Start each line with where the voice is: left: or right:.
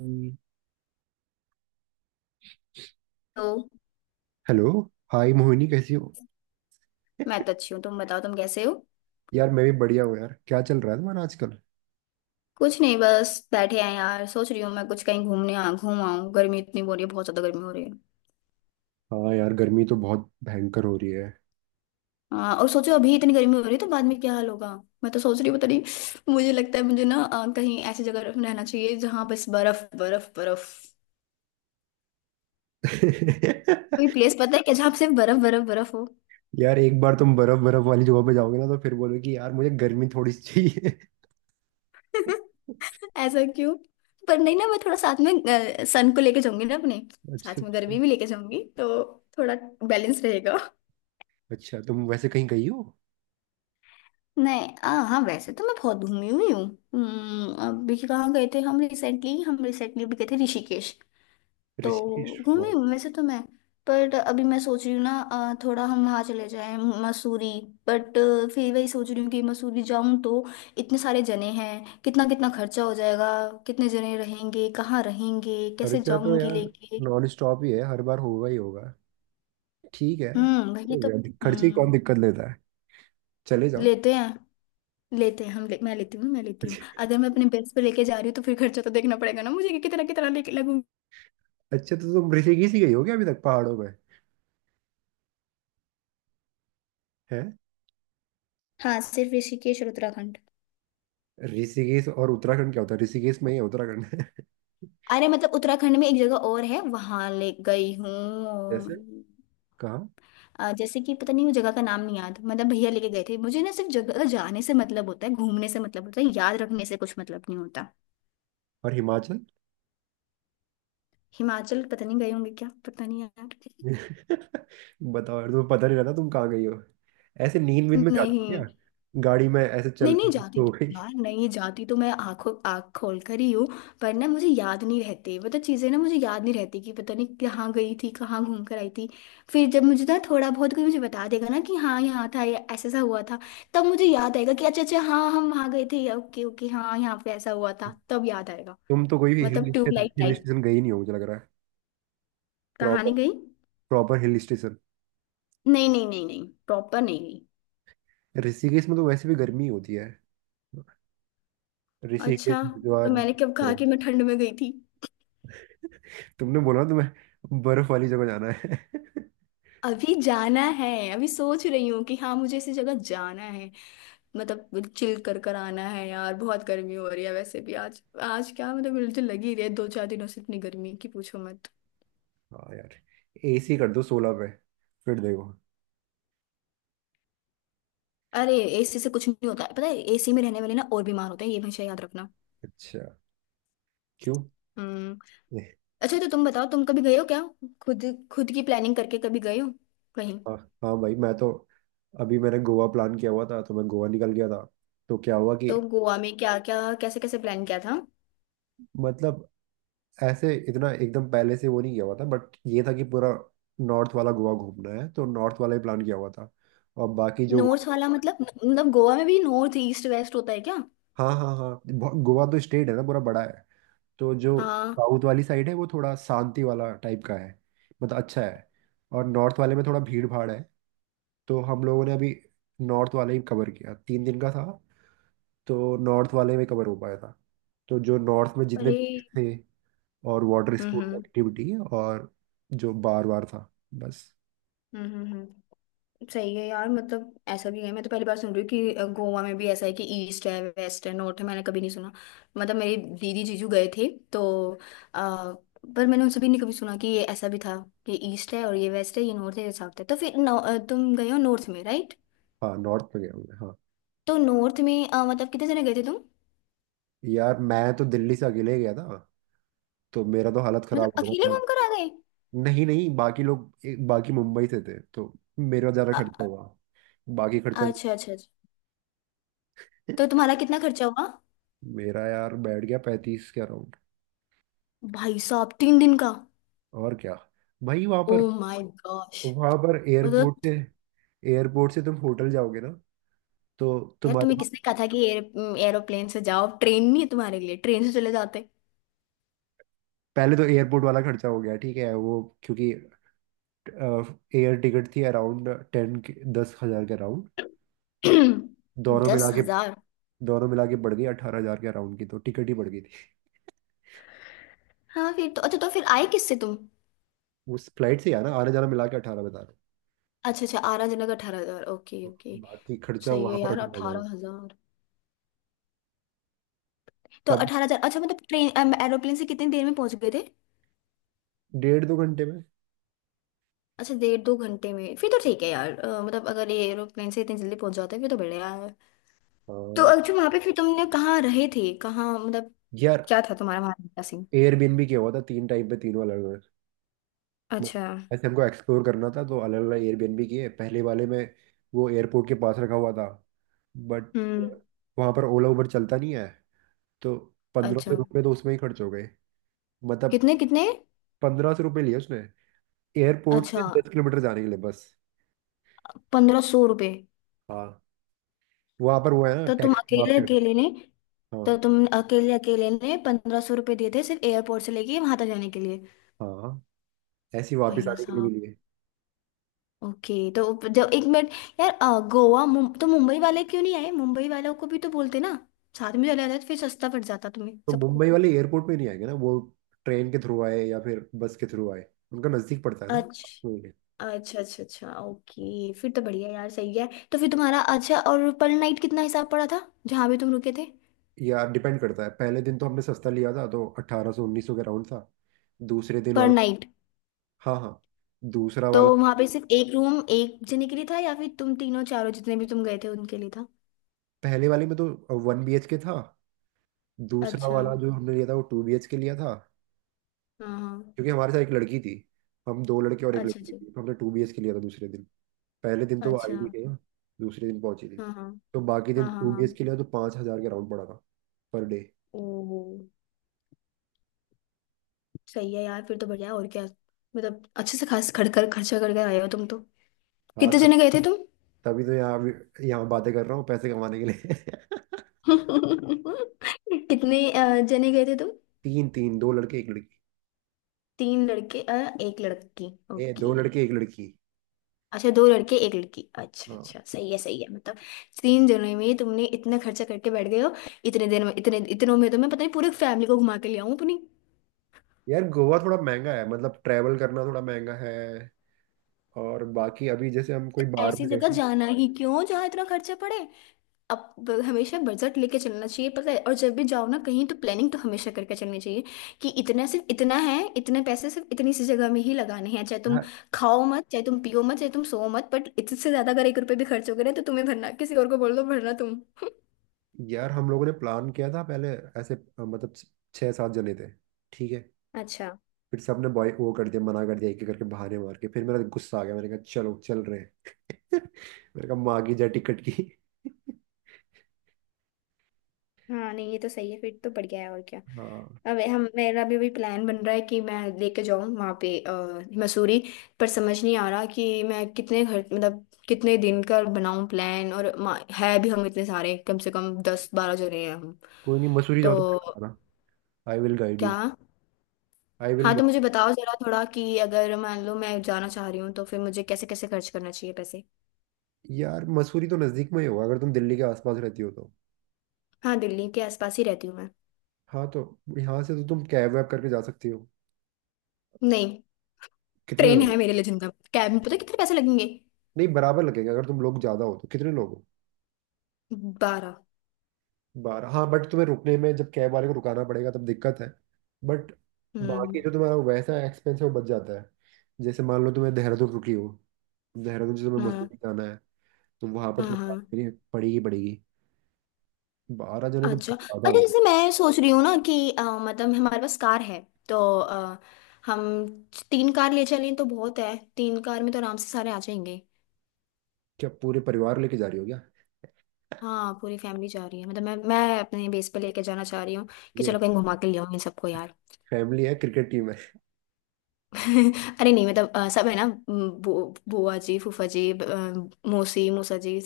right: हम्म।
left: तो
right: hello. Hi Mohini, कैसी हो?
left: मैं तो अच्छी हूँ। तुम बताओ, तुम कैसे हो?
right: यार, मैं भी बढ़िया हूँ। यार, क्या चल रहा है तुम्हारा आजकल?
left: कुछ नहीं, बस बैठे हैं यार। सोच रही हूँ मैं कुछ, कहीं घूमने आ घूम आऊँ। गर्मी इतनी हो रही है, बहुत ज्यादा गर्मी हो रही है।
right: हाँ यार, गर्मी तो बहुत भयंकर हो रही है।
left: हाँ, और सोचो अभी इतनी गर्मी हो रही है तो बाद में क्या हाल होगा। मैं तो सोच रही हूँ पता नहीं। मुझे लगता है मुझे ना कहीं ऐसी जगह रहना चाहिए जहाँ बस बर्फ बर्फ बर्फ। कोई प्लेस पता है क्या जहाँ पे सिर्फ बर्फ बर्फ बर्फ हो?
right: यार, एक बार तुम बर्फ बर्फ वाली जगह पे जाओगे ना, तो फिर बोलोगे कि यार मुझे गर्मी थोड़ी सी चाहिए।
left: ऐसा क्यों? पर नहीं ना, मैं थोड़ा साथ में सन को लेके जाऊंगी ना अपने।
right: अच्छा।
left: साथ में गर्मी भी लेके जाऊंगी तो थोड़ा बैलेंस रहेगा।
right: अच्छा, तुम वैसे कहीं गई हो?
left: नहीं हाँ वैसे तो मैं बहुत घूमी हुई हूँ। अभी कहाँ गए थे हम? रिसेंटली भी गए थे ऋषिकेश तो।
right: ऋषिकेश,
left: घूमी
right: वाह।
left: हूँ वैसे तो मैं। पर अभी मैं सोच रही हूँ ना थोड़ा हम वहाँ चले जाएं, मसूरी। बट फिर वही सोच रही हूँ कि मसूरी जाऊँ तो इतने सारे जने हैं, कितना कितना खर्चा हो जाएगा। कितने जने रहेंगे, कहाँ रहेंगे, कैसे
right: खर्चा तो
left: जाऊंगी
right: यार
left: लेके।
right: नॉन स्टॉप ही है, हर बार होगा ही होगा। ठीक है।
left: हम्म, वही
right: हो
left: तो।
right: गया, खर्चे की कौन
left: हम्म।
right: दिक्कत लेता है। चले जाओ।
left: लेते हैं, लेते हैं हम। मैं लेती हूँ, मैं लेती हूँ। अगर मैं अपने बेस्ट पे लेके जा रही हूँ तो फिर खर्चा तो देखना पड़ेगा ना मुझे कि कितना कितना लेके लगूंगी।
right: अच्छा, तो तुम ऋषिकेश ही गई हो क्या, अभी तक पहाड़ों में? है।
left: हाँ सिर्फ ऋषिकेश और उत्तराखंड।
right: ऋषिकेश और उत्तराखंड क्या होता है? ऋषिकेश में ही है उत्तराखंड है।
left: अरे, मतलब उत्तराखंड में एक जगह और है, वहां ले गई हूँ
right: जैसे?
left: मैं।
right: कहाँ?
left: जैसे कि पता नहीं, वो जगह का नाम नहीं याद। मतलब भैया लेके गए थे मुझे ना। सिर्फ जगह जाने से मतलब होता है, घूमने से मतलब होता है, याद रखने से कुछ मतलब नहीं होता।
right: और हिमाचल?
left: हिमाचल पता नहीं गए होंगे, क्या पता नहीं यार।
right: बताओ यार, तुम्हें पता नहीं रहता तुम कहाँ गई हो। ऐसे नींद वींद में जाती हो क्या?
left: नहीं
right: गाड़ी में ऐसे चल
left: नहीं नहीं
right: रही
left: जाती
right: हो
left: तो
right: गई?
left: यार, नहीं जाती तो मैं आंख खोल कर ही हूँ। पर ना मुझे याद नहीं रहते, मतलब चीज़ें ना मुझे याद नहीं रहती कि पता नहीं कहाँ गई थी, कहाँ घूम कर आई थी। फिर जब मुझे ना थोड़ा बहुत कोई मुझे बता देगा ना कि हाँ यहाँ था या ऐसा ऐसा हुआ था, तब मुझे याद आएगा कि अच्छा अच्छा हाँ हम वहाँ गए थे, ओके ओके हाँ यहाँ पे ऐसा हुआ था, तब याद आएगा।
right: तुम तो कोई भी
left: मतलब ट्यूबलाइट
right: हिल
left: टाइप
right: स्टेशन गई नहीं हो, मुझे लग रहा है। प्रॉपर।
left: कहानी गई।
right: Proper hill station.
left: नहीं नहीं नहीं नहीं, प्रॉपर नहीं गई।
right: ऋषिकेश में तो वैसे भी गर्मी होती है, ऋषिकेश
left: अच्छा तो
right: हरिद्वार।
left: मैंने कब कहा
right: बर्फ।
left: कि मैं ठंड में गई थी?
right: तुमने बोला ना, तुम्हें बर्फ वाली जगह जाना है।
left: अभी जाना है। अभी सोच रही हूँ कि हाँ मुझे इसी जगह जाना है। मतलब चिल कर कर आना है यार, बहुत गर्मी हो रही है। वैसे भी आज आज क्या मतलब मुझे लगी रही है दो चार दिनों से इतनी गर्मी की, पूछो मत।
right: हाँ यार। एसी कर दो 16 पे, फिर देखो।
left: अरे एसी से कुछ नहीं होता है, पता है? एसी में रहने वाले ना और बीमार होते हैं, ये हमेशा याद रखना।
right: अच्छा। क्यों?
left: हम्म।
right: नहीं।
left: अच्छा तो तुम बताओ, तुम कभी गए हो क्या खुद, खुद की प्लानिंग करके कभी गए हो कहीं?
right: हाँ। हाँ भाई, मैं तो अभी मैंने गोवा प्लान किया हुआ था, तो मैं गोवा निकल गया था। तो क्या हुआ कि,
left: तो गोवा में क्या क्या, कैसे कैसे प्लान किया था?
right: मतलब ऐसे इतना एकदम पहले से वो नहीं किया हुआ था, बट ये था कि पूरा नॉर्थ वाला गोवा घूमना है, तो नॉर्थ वाला ही प्लान किया हुआ था। और बाकी जो।
left: नॉर्थ वाला मतलब, गोवा में भी नॉर्थ ईस्ट वेस्ट होता है क्या?
right: हाँ हाँ हाँ। गोवा तो स्टेट है ना, पूरा बड़ा है। तो जो
left: हाँ।
right: साउथ वाली साइड है वो थोड़ा शांति वाला टाइप का है, मतलब अच्छा है। और नॉर्थ वाले में थोड़ा भीड़ भाड़ है। तो हम लोगों ने अभी नॉर्थ वाला ही कवर किया, 3 दिन का था। तो नॉर्थ वाले में कवर हो पाया था। तो जो नॉर्थ में जितने
left: अरे।
right: beach थे, और water
left: hmm
right: sports
left: hmm
right: activity, और जो बार बार था, बस।
left: हम्म। सही है यार। मतलब ऐसा भी है, मैं तो पहली बार सुन रही हूँ कि गोवा में भी ऐसा है कि ईस्ट है, वेस्ट है, नॉर्थ है, मैंने कभी नहीं सुना। मतलब मेरी दीदी जीजू गए थे तो आ, पर मैंने उनसे भी नहीं कभी सुना कि ये ऐसा भी था कि ईस्ट है और ये वेस्ट है, ये नॉर्थ है, ये साउथ है। तो फिर तुम गए हो नॉर्थ में, राइट?
right: हाँ, नॉर्थ में गया हूँ मैं, हाँ।
left: तो नॉर्थ में मतलब कितने जने गए थे तुम?
right: यार, मैं तो दिल्ली से अकेले गया था, तो मेरा तो हालत
left: मतलब
right: खराब हो गया
left: अकेले
right: था।
left: घूम कर आ गए?
right: नहीं नहीं, बाकी लोग बाकी मुंबई से थे, तो मेरा ज़्यादा खर्चा
left: अ-
right: हुआ। बाकी खर्चा।
left: अच्छा अच्छा अच्छा।
right: नहीं।
left: तो तुम्हारा कितना खर्चा हुआ?
right: मेरा यार बैठ गया 35 के अराउंड।
left: भाई साहब, 3 दिन का!
right: और क्या। भाई वहां
left: ओ
right: पर।
left: My gosh.
right: वहां पर एयरपोर्ट से।
left: मतलब
right: एयरपोर्ट से तुम होटल जाओगे ना, तो
left: यार
right: तुम्हारे।
left: तुम्हें किसने कहा था कि एयर एरोप्लेन से जाओ? ट्रेन नहीं है तुम्हारे लिए? ट्रेन से चले जाते।
right: पहले तो एयरपोर्ट वाला खर्चा हो गया, ठीक है वो, क्योंकि एयर टिकट थी अराउंड 10 के। 10,000 के अराउंड। दोनों मिला
left: दस
right: के।
left: हजार
right: दोनों मिला के बढ़ गई 18,000 के अराउंड की, तो टिकट ही बढ़ गई थी।
left: हाँ फिर तो अच्छा। तो फिर आए किससे तुम?
right: उस फ्लाइट से आना आने जाना मिला के 18 बता रहे
left: अच्छा अच्छा, आरा जनक 18 हजार, ओके
right: हो।
left: ओके।
right: बाकी खर्चा
left: सही है
right: वहां पर,
left: यार,
right: 18,000।
left: 18 हजार। तो
right: सब।
left: 18 हजार, अच्छा मतलब ट्रेन एरोप्लेन से कितनी देर में पहुंच गए थे?
right: 1.5-2 घंटे में।
left: अच्छा डेढ़ दो घंटे में, फिर तो ठीक है यार। मतलब अगर ये एरोप्लेन से इतनी जल्दी पहुंच जाते हैं फिर तो बढ़िया है। तो
right: हाँ।
left: अच्छा वहां पे फिर तुमने कहाँ रहे थे, कहाँ मतलब
right: यार,
left: क्या था तुम्हारा वहां का सीन?
right: एयरबीएनबी किया हुआ था 3 टाइम पे, तीनों अलग अलग।
left: अच्छा।
right: ऐसे हमको एक्सप्लोर करना था, तो अलग अलग एयरबीएनबी किए। पहले वाले में वो एयरपोर्ट के पास रखा हुआ था, बट
left: हम्म।
right: वहां पर ओला उबर चलता नहीं है, तो पंद्रह सौ
left: अच्छा।
right: रुपये तो उसमें ही खर्च हो गए। मतलब,
left: कितने कितने?
right: 1500 रुपये लिए उसने एयरपोर्ट से
left: अच्छा,
right: 10 किलोमीटर जाने के लिए, बस।
left: 1500 रुपये!
right: हाँ, वहाँ पर वो है ना,
left: तो तुम
right: टैक्सी
left: अकेले
right: माफिया है।
left: अकेले ने? तो
right: हाँ।
left: तुम अकेले अकेले ने 1500 रुपये दिए थे सिर्फ एयरपोर्ट से लेके वहां तक जाने के लिए?
right: हाँ, ऐसी वापस
left: भैया
right: आने के लिए भी
left: साहब।
right: लिए।
left: ओके तो जब, एक मिनट। यार गोवा तो मुंबई वाले क्यों नहीं आए? मुंबई वालों को भी तो बोलते ना, साथ में चले जाते तो फिर सस्ता पड़ जाता तुम्हें
right: तो
left: सबको।
right: मुंबई वाले एयरपोर्ट पे नहीं आएंगे ना, वो ट्रेन के थ्रू आए या फिर बस के थ्रू आए, उनका नज़दीक पड़ता है ना। वही
left: अच्छा
right: है।
left: अच्छा अच्छा। अच्छा ओके, फिर तो बढ़िया यार, सही है। तो फिर तुम्हारा अच्छा, और पर नाइट कितना हिसाब पड़ा था जहां भी तुम रुके थे?
right: या, डिपेंड करता है, पहले दिन तो हमने सस्ता लिया था तो 1800-1900 के राउंड था। दूसरे दिन
left: पर
right: वाला।
left: नाइट?
right: हाँ हाँ, दूसरा
left: तो
right: वाला।
left: वहां पे सिर्फ एक रूम एक जने के लिए था या फिर तुम तीनों चारों जितने भी तुम गए थे उनके लिए था?
right: पहले वाले में तो 1 BHK था। दूसरा
left: अच्छा। हाँ
right: वाला जो हमने लिया था वो 2 BHK लिया था।
left: हाँ।
right: क्योंकि हमारे साथ एक लड़की थी, हम दो लड़के और एक
left: अच्छा
right: लड़की थी,
left: अच्छा।
right: तो हमने 2 BHK लिया था दूसरे दिन। पहले दिन तो वो आई
left: अच्छा
right: नहीं थी ना, दूसरे दिन पहुंची थी।
left: हाँ हाँ
right: तो बाकी दिन
left: हाँ। हाँ
right: टू बी एच
left: हाँ।
right: के लिया, तो 5,000 के राउंड पड़ा था, पर डे।
left: ओ, सही है यार, फिर तो बढ़िया है। और क्या, मतलब अच्छे से खास खड़ कर खर्चा करके आए हो तुम तो।
right: हाँ।
left: कितने जने गए थे तुम?
right: तभी तो यहाँ बातें कर रहा हूँ, पैसे कमाने के लिए।
left: कितने जने गए थे तुम?
right: तीन तीन, दो लड़के एक लड़की।
left: तीन लड़के एक लड़की,
right: ए, दो
left: ओके।
right: लड़के एक लड़की।
left: अच्छा दो लड़के एक लड़की, अच्छा
right: हाँ
left: अच्छा, सही है मतलब। तीन जनों में तुमने इतना खर्चा करके बैठ गए हो। इतने दिन में, इतने इतनों में तो मैं पता नहीं पूरे फैमिली को घुमा के ले आऊं अपनी।
right: यार, गोवा थोड़ा महंगा है, मतलब ट्रैवल करना थोड़ा महंगा है। और बाकी अभी जैसे हम कोई
left: तो
right: बाहर
left: ऐसी
right: में
left: जगह
right: गए।
left: जाना ही क्यों जहाँ इतना खर्चा पड़े? अब हमेशा बजट लेके चलना चाहिए, पता है? और जब भी जाओ ना कहीं, तो प्लानिंग तो हमेशा करके चलनी चाहिए कि इतना, सिर्फ इतना है, इतने पैसे सिर्फ इतनी सी जगह में ही लगाने हैं। चाहे तुम
right: हैं।
left: खाओ मत, चाहे तुम पियो मत, चाहे तुम सो मत, बट इससे ज्यादा अगर एक रुपये भी खर्च हो गए ना तो तुम्हें भरना, किसी और को बोल दो भरना तुम।
right: यार, हम लोगों ने प्लान किया था पहले, ऐसे मतलब छः सात जने थे, ठीक है।
left: अच्छा
right: फिर सबने बॉय वो कर दिया, मना कर दिया एक एक करके बहाने मार के, फिर मेरा गुस्सा आ गया मैंने कहा चलो चल रहे हैं। मैंने कहा मांगी जा टिकट की।
left: हाँ नहीं, ये तो सही है, फिर तो बढ़िया है। और क्या।
right: हाँ।
left: अब हम, मेरा भी अभी प्लान बन रहा है कि मैं लेके जाऊँ वहाँ पे मसूरी। पर समझ नहीं आ रहा कि मैं कितने घर, मतलब कितने दिन का बनाऊँ प्लान, और है भी हम इतने सारे, कम से कम 10-12 जने हैं हम।
right: कोई नहीं, मसूरी जाओ तो मुझे
left: तो
right: बताना। I will guide you.
left: क्या?
right: I will.
left: हाँ तो मुझे बताओ जरा थोड़ा कि अगर मान लो मैं जाना चाह रही हूँ तो फिर मुझे कैसे कैसे खर्च करना चाहिए पैसे?
right: यार, मसूरी तो नज़दीक में ही होगा अगर तुम दिल्ली के आसपास रहती हो तो।
left: हाँ, दिल्ली के आसपास ही रहती हूँ मैं।
right: हाँ, तो यहाँ से तो तुम कैब वैब करके जा सकती हो।
left: नहीं,
right: कितने
left: ट्रेन
right: लोग हो?
left: है मेरे लिए जिंदा। कैब में पता कितने पैसे लगेंगे?
right: नहीं, बराबर लगेगा अगर तुम लोग ज़्यादा हो तो। कितने लोग?
left: बारह।
right: 12। हाँ, बट तुम्हें रुकने में जब कैब वाले को रुकाना पड़ेगा तब दिक्कत है, बट
left: हम्म।
right: बाकी जो तुम्हारा वैसा एक्सपेंस है वो बच जाता है। जैसे मान लो तुम्हें देहरादून रुकी हो, देहरादून से तुम्हें
left: हाँ
right: मसूरी जाना है, तो वहां पर
left: हाँ
right: तुम्हें
left: हाँ।
right: गाड़ी लेनी पड़ेगी पड़ेगी। 12 जने तो
left: अच्छा
right: बहुत ज्यादा
left: अच्छा।
right: हो लगे।
left: जैसे मैं सोच रही हूँ ना कि मतलब हमारे पास कार है तो हम तीन कार ले चलें तो बहुत है, तीन कार में तो आराम से सारे आ जाएंगे।
right: क्या पूरे परिवार लेके जा रही हो क्या?
left: हाँ पूरी फैमिली जा रही है, मतलब मैं अपने बेस पे लेके जाना चाह रही हूँ कि
right: ये
left: चलो कहीं घुमा के ले आऊँ इन सबको यार।
right: फैमिली है क्रिकेट टीम है।
left: अरे नहीं, मतलब सब है ना, बुआ जी, फूफा जी, मौसी मौसा जी।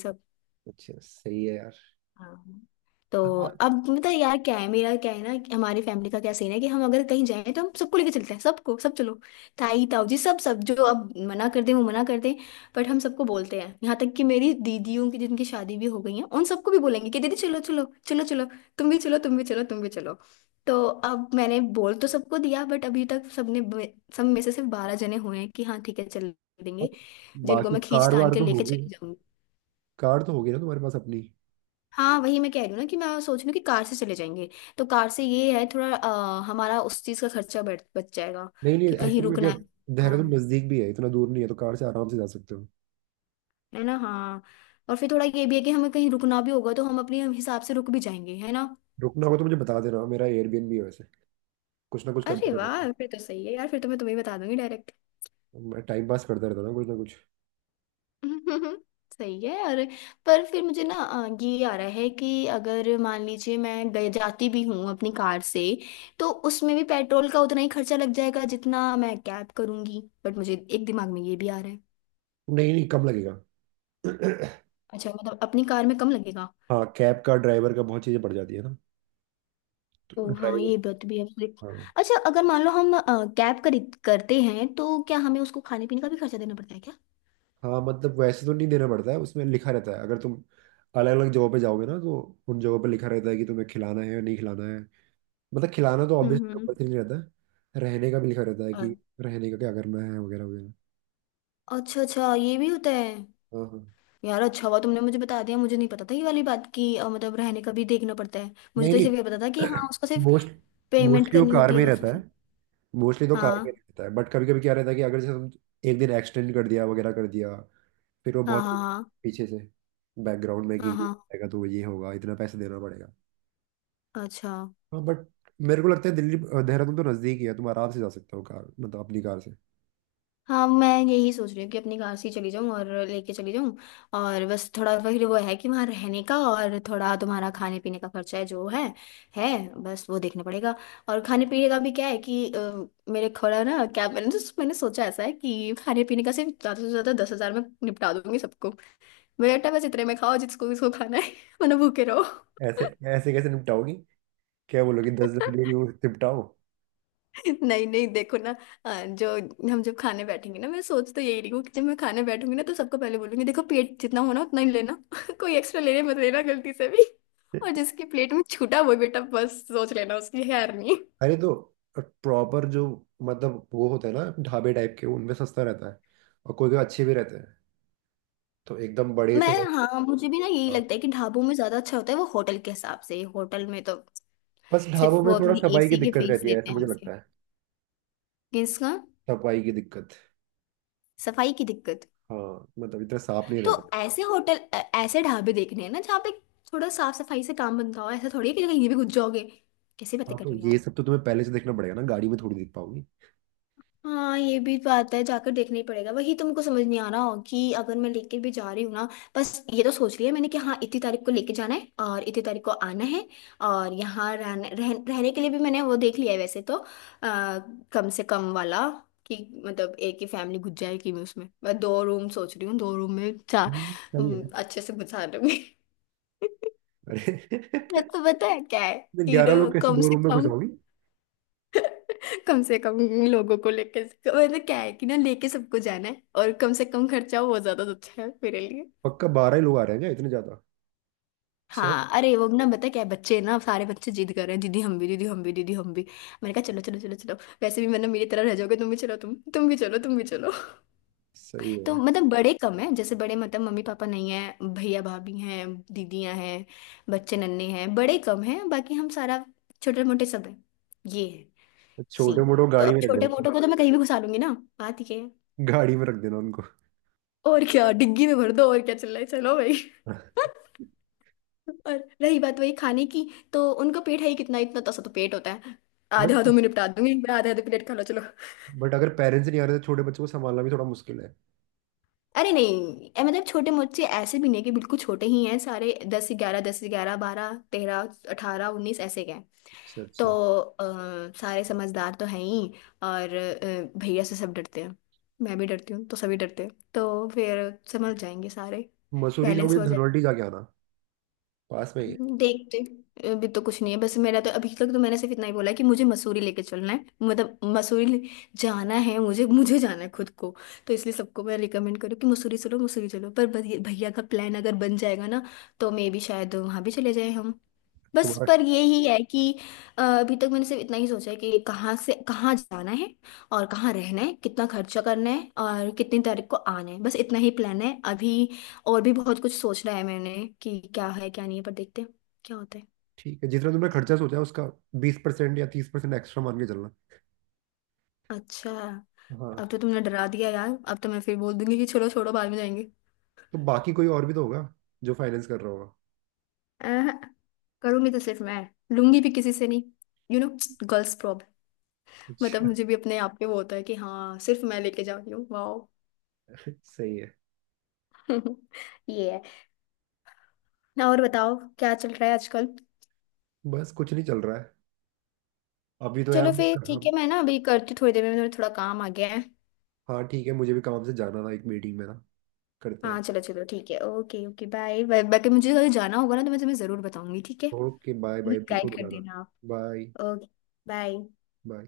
right: अच्छा, सही है यार।
left: हाँ। तो
right: हाँ।
left: अब मतलब यार क्या है मेरा, क्या है ना कि हमारी फैमिली का क्या सीन है कि हम अगर कहीं जाएं तो हम सबको लेके चलते हैं। सबको, सब चलो, ताई ताऊ जी, सब सब। जो अब मना कर दें वो मना कर दें, बट हम सबको बोलते हैं। यहाँ तक कि मेरी दीदियों की, जिनकी शादी भी हो गई है, उन सबको भी बोलेंगे कि दीदी चलो चलो चलो चलो, तुम भी चलो, तुम भी चलो, तुम भी चलो। तो अब मैंने बोल तो सबको दिया, बट अभी तक सबने, सब में से सिर्फ 12 जने हुए हैं कि हाँ ठीक है चल
right: और
left: देंगे। जिनको
right: बाकी
left: मैं खींच
right: कार
left: तान
right: वार
left: के
right: तो
left: लेके
right: होगी।
left: चली जाऊंगी।
right: कार तो होगी ना तुम्हारे पास अपनी।
left: हाँ वही मैं कह रही हूँ ना कि मैं सोच रही हूँ कि कार से चले जाएंगे। तो कार से ये है थोड़ा हमारा उस चीज़ का खर्चा बच बच जाएगा
right: नहीं नहीं,
left: कि कहीं
right: एक्चुअली में
left: रुकना
right: क्या।
left: है, दुकान
right: देहरादून
left: है
right: नजदीक भी है, इतना दूर नहीं है, तो कार से आराम से जा सकते हो।
left: है ना? हाँ। और फिर थोड़ा ये भी है कि हमें कहीं रुकना भी होगा तो हम अपने हिसाब से रुक भी जाएंगे, है ना?
right: रुकना होगा तो मुझे बता देना, मेरा एयरबीएनबी है वैसे, कुछ ना कुछ
left: अरे
right: करते रहता
left: वाह, फिर तो सही है यार, फिर तो मैं तुम्हें बता दूंगी।
right: हूँ। मैं टाइम पास करता रहता हूँ ना, कुछ ना कुछ।
left: हम्म, सही है। और पर फिर मुझे ना ये आ रहा है कि अगर मान लीजिए मैं गए जाती भी हूँ अपनी कार से, तो उसमें भी पेट्रोल का उतना ही खर्चा लग जाएगा जितना मैं कैब करूंगी। बट मुझे एक, दिमाग में ये भी आ रहा है।
right: नहीं नहीं, कम लगेगा।
left: अच्छा मतलब अपनी कार में कम लगेगा?
right: हाँ, कैब का ड्राइवर का बहुत चीज़ें पड़ जाती है ना,
left: ओ
right: तो
left: हाँ,
right: ड्राइवर।
left: ये बात भी है।
right: हाँ
left: अच्छा अगर मान लो हम कैब खरीद करते हैं तो क्या हमें उसको खाने पीने का भी खर्चा देना पड़ता है क्या?
right: हाँ, मतलब वैसे तो नहीं देना पड़ता है, उसमें लिखा रहता है अगर तुम अलग अलग जगहों पे जाओगे ना तो। उन जगहों पे लिखा रहता है कि तुम्हें खिलाना है या नहीं खिलाना है। मतलब, खिलाना तो ऑब्वियसली
left: हम्म।
right: कंपल्सरी नहीं रहता है। रहने का भी लिखा रहता है
left: अ-
right: कि रहने का क्या करना है वगैरह वगैरह।
left: अच्छा अच्छा, ये भी होता है।
right: हाँ हाँ।
left: यार अच्छा हुआ तुमने मुझे बता दिया, मुझे नहीं पता था ये वाली बात की मतलब रहने का भी देखना पड़ता है। मुझे
right: नहीं
left: तो
right: नहीं।
left: सिर्फ ये पता था कि हाँ, उसको सिर्फ
right: मोस्ट
left: पेमेंट
right: मोस्टली वो
left: करनी
right: कार
left: होती
right: में
left: है
right: ही
left: बस
right: रहता
left: उसे।
right: है। मोस्टली तो कार में
left: हाँ,
right: रहता है, बट कभी कभी क्या रहता है कि अगर जैसे हम एक दिन एक्सटेंड कर दिया वगैरह कर दिया, फिर वो
left: हाँ,
right: बहुत
left: हाँ,
right: पीछे से बैकग्राउंड में कि
left: हाँ, हाँ,
right: ये
left: हाँ।
right: आएगा तो ये होगा, इतना पैसे देना पड़ेगा।
left: अच्छा।
right: हाँ बट मेरे को लगता है दिल्ली देहरादून तो नज़दीक ही है, तुम आराम से जा सकते हो कार, मतलब अपनी कार से।
left: हाँ, मैं यही सोच रही हूँ कि अपनी कार से ही चली जाऊँ और लेके चली जाऊँ। और बस थोड़ा फिर वो है कि वहाँ रहने का और थोड़ा तुम्हारा खाने पीने का खर्चा है जो है, बस वो देखना पड़ेगा। और खाने पीने का भी क्या है कि मेरे थोड़ा ना क्या मैंने मैंने सोचा ऐसा है कि खाने पीने का सिर्फ ज़्यादा से ज़्यादा 10,000 में निपटा दूंगी सबको। बेटा बस इतने में खाओ जिसको जिसको खाना है वरना भूखे रहो।
right: ऐसे ऐसे कैसे निपटाओगी? क्या बोलोगी 10,000 लेके वो निपटाओ?
left: नहीं नहीं, देखो ना जो हम जब खाने बैठेंगे ना, मैं सोच तो यही रही हूँ कि जब मैं खाने बैठूंगी ना तो सबको पहले बोलूंगी, देखो पेट जितना होना उतना ही लेना कोई एक्स्ट्रा लेने मत लेना गलती से भी। और जिसकी प्लेट में छूटा वो बेटा बस सोच लेना उसकी खैर नहीं।
right: अरे तो प्रॉपर जो, मतलब वो होता है ना, ढाबे टाइप के उनमें सस्ता रहता है, और कोई कोई अच्छे भी रहते हैं, तो एकदम बड़े से।
left: मैं, हाँ मुझे भी ना यही लगता है कि ढाबों में ज्यादा अच्छा होता है वो होटल के हिसाब से, होटल में तो
right: बस ढाबों
left: सिर्फ
right: में
left: वो
right: थोड़ा
left: अपनी
right: सफाई की
left: एसी के
right: दिक्कत
left: फीस
right: रहती है,
left: लेते
right: ऐसा
left: हैं
right: मुझे
left: हमसे।
right: लगता है।
left: किसका?
right: सफाई की दिक्कत।
left: सफाई की दिक्कत?
right: हाँ, मतलब इतना साफ नहीं रहता।
left: तो ऐसे होटल ऐसे ढाबे देखने हैं ना जहाँ पे थोड़ा साफ सफाई से काम बनता हो, ऐसा थोड़ी है कि कहीं भी घुस जाओगे। कैसे बातें
right: हाँ,
left: कर
right: तो
left: रहे हो
right: ये
left: यार।
right: सब तो तुम्हें पहले से देखना पड़ेगा ना, गाड़ी में थोड़ी देख पाओगी।
left: हाँ, ये भी बात है, जाकर देखना ही पड़ेगा वही, तुमको समझ नहीं आ रहा हो कि अगर मैं लेके भी जा रही हूँ ना। बस ये तो सोच लिया मैंने कि हाँ, इतनी तारीख को लेके जाना है और इतनी तारीख को आना है। और यहाँ रहने के लिए भी मैंने वो देख लिया है वैसे तो, आ, कम से कम वाला, कि मतलब एक ही फैमिली घुस जाएगी, मैं उसमें मैं 2 रूम सोच रही हूँ, 2 रूम में चार।
right: सही है।
left: अच्छे से घुसा दूंगी
right: अरे।
left: मैं तो पता है क्या है कि ना
right: 11 लोग कैसे
left: कम
right: दो
left: से
right: रूम में घुस
left: कम,
right: आओगी?
left: कम से कम लोगों को लेके, मतलब क्या है कि ना लेके सबको जाना है और कम से कम खर्चा हो वो ज्यादा अच्छा है मेरे लिए।
right: पक्का 12 ही लोग आ रहे हैं क्या, इतने ज्यादा? अच्छा,
left: हाँ, अरे वो ना पता है क्या है, बच्चे ना सारे बच्चे जिद कर रहे हैं, दीदी हम भी दीदी हम भी दीदी हम भी। मैंने कहा चलो चलो चलो चलो। वैसे भी मतलब मेरी तरह रह जाओगे, तुम भी चलो, तुम भी चलो तुम भी चलो।
right: सही
left: तो
right: है।
left: मतलब बड़े कम है, जैसे बड़े मतलब मम्मी पापा नहीं है, भैया भाभी हैं, दीदियां हैं, बच्चे नन्हे हैं, बड़े कम हैं, बाकी हम सारा छोटे मोटे सब हैं। ये है
right: तो छोटे
left: सीन।
right: मोटे को
left: तो
right: गाड़ी
left: अब
right: में रख
left: छोटे
right: देना।
left: मोटों को तो मैं कहीं भी घुसा लूंगी ना, बात ये है।
right: गाड़ी में रख देना उनको।
left: और क्या, डिग्गी में भर दो और क्या, चल रहा है चलो भाई। और रही बात वही खाने की, तो उनका पेट है ही कितना, इतना तसा तो पेट होता है, आधे हाथों
right: बट
left: में निपटा दूंगी मैं, आधे आधे प्लेट खा लो चलो।
right: बट अगर पेरेंट्स नहीं आ रहे तो छोटे बच्चों को संभालना भी थोड़ा मुश्किल है।
left: अरे नहीं मतलब छोटे मोचे ऐसे भी नहीं कि बिल्कुल छोटे ही हैं सारे, 10 11, 10 11, 12 13, 18 19 ऐसे के हैं।
right: अच्छा
left: तो
right: अच्छा।
left: अ, सारे समझदार तो हैं ही। और भैया से सब डरते हैं, मैं भी डरती हूँ तो सभी डरते हैं, तो फिर समझ जाएंगे सारे,
right: मसूरी
left: बैलेंस
right: जाओगे तो
left: हो।
right: धनवल्टी जाके आना, पास में ही है।
left: देखते। अभी तो कुछ नहीं है, बस मेरा तो अभी तक तो मैंने सिर्फ इतना ही बोला है कि मुझे मसूरी लेके चलना है, मतलब मसूरी जाना है मुझे, मुझे जाना है खुद को। तो इसलिए सबको मैं रिकमेंड करूँ कि मसूरी चलो मसूरी चलो, पर भैया, भैया का प्लान अगर बन जाएगा ना तो मे भी शायद वहाँ भी चले जाए हम। बस
right: तुम्हारा?
left: पर यही है कि अभी तक मैंने सिर्फ इतना ही सोचा है कि कहाँ से कहाँ जाना है और कहाँ रहना है, कितना खर्चा करना है और कितनी तारीख को आना है, बस इतना ही प्लान है अभी। और भी बहुत कुछ सोचना है मैंने कि क्या है क्या नहीं है, पर देखते हैं क्या होता है।
right: ठीक है, जितना तुमने खर्चा सोचा है, उसका 20% या 30% एक्स्ट्रा मान के चलना।
left: अच्छा। अब
right: हाँ।
left: तो तुमने डरा दिया यार, अब तो मैं फिर बोल दूंगी कि छोड़ो छोड़ो बाद में जाएंगे।
right: तो बाकी कोई और भी तो होगा जो फाइनेंस कर रहा होगा।
left: अह, करूंगी तो सिर्फ मैं, लूंगी भी किसी से नहीं, यू नो, गर्ल्स प्रॉब्लम। मतलब
right: अच्छा।
left: मुझे भी अपने आप पे वो होता है कि हाँ, सिर्फ मैं लेके जा रही हूँ, वाओ।
right: सही है।
left: ये है। और बताओ क्या चल रहा है आजकल।
right: बस कुछ नहीं चल रहा है, अभी तो यार
left: चलो
right: मुझे
left: फिर ठीक
right: काम।
left: है, मैं ना अभी करती हूँ, थोड़ी देर में मेरे थोड़ा काम आ गया है।
right: हाँ ठीक है, मुझे भी काम से जाना था एक मीटिंग में ना, करते
left: हाँ
right: हैं।
left: चलो चलो ठीक है, ओके ओके, बाय, बाकी मुझे कहीं जाना होगा ना तो मैं तुम्हें ज़रूर बताऊंगी ठीक है।
right: ओके बाय बाय,
left: मुझे
right: बिल्कुल
left: गाइड कर
right: बताना।
left: देना आप।
right: Bye
left: okay bye.
right: बाय।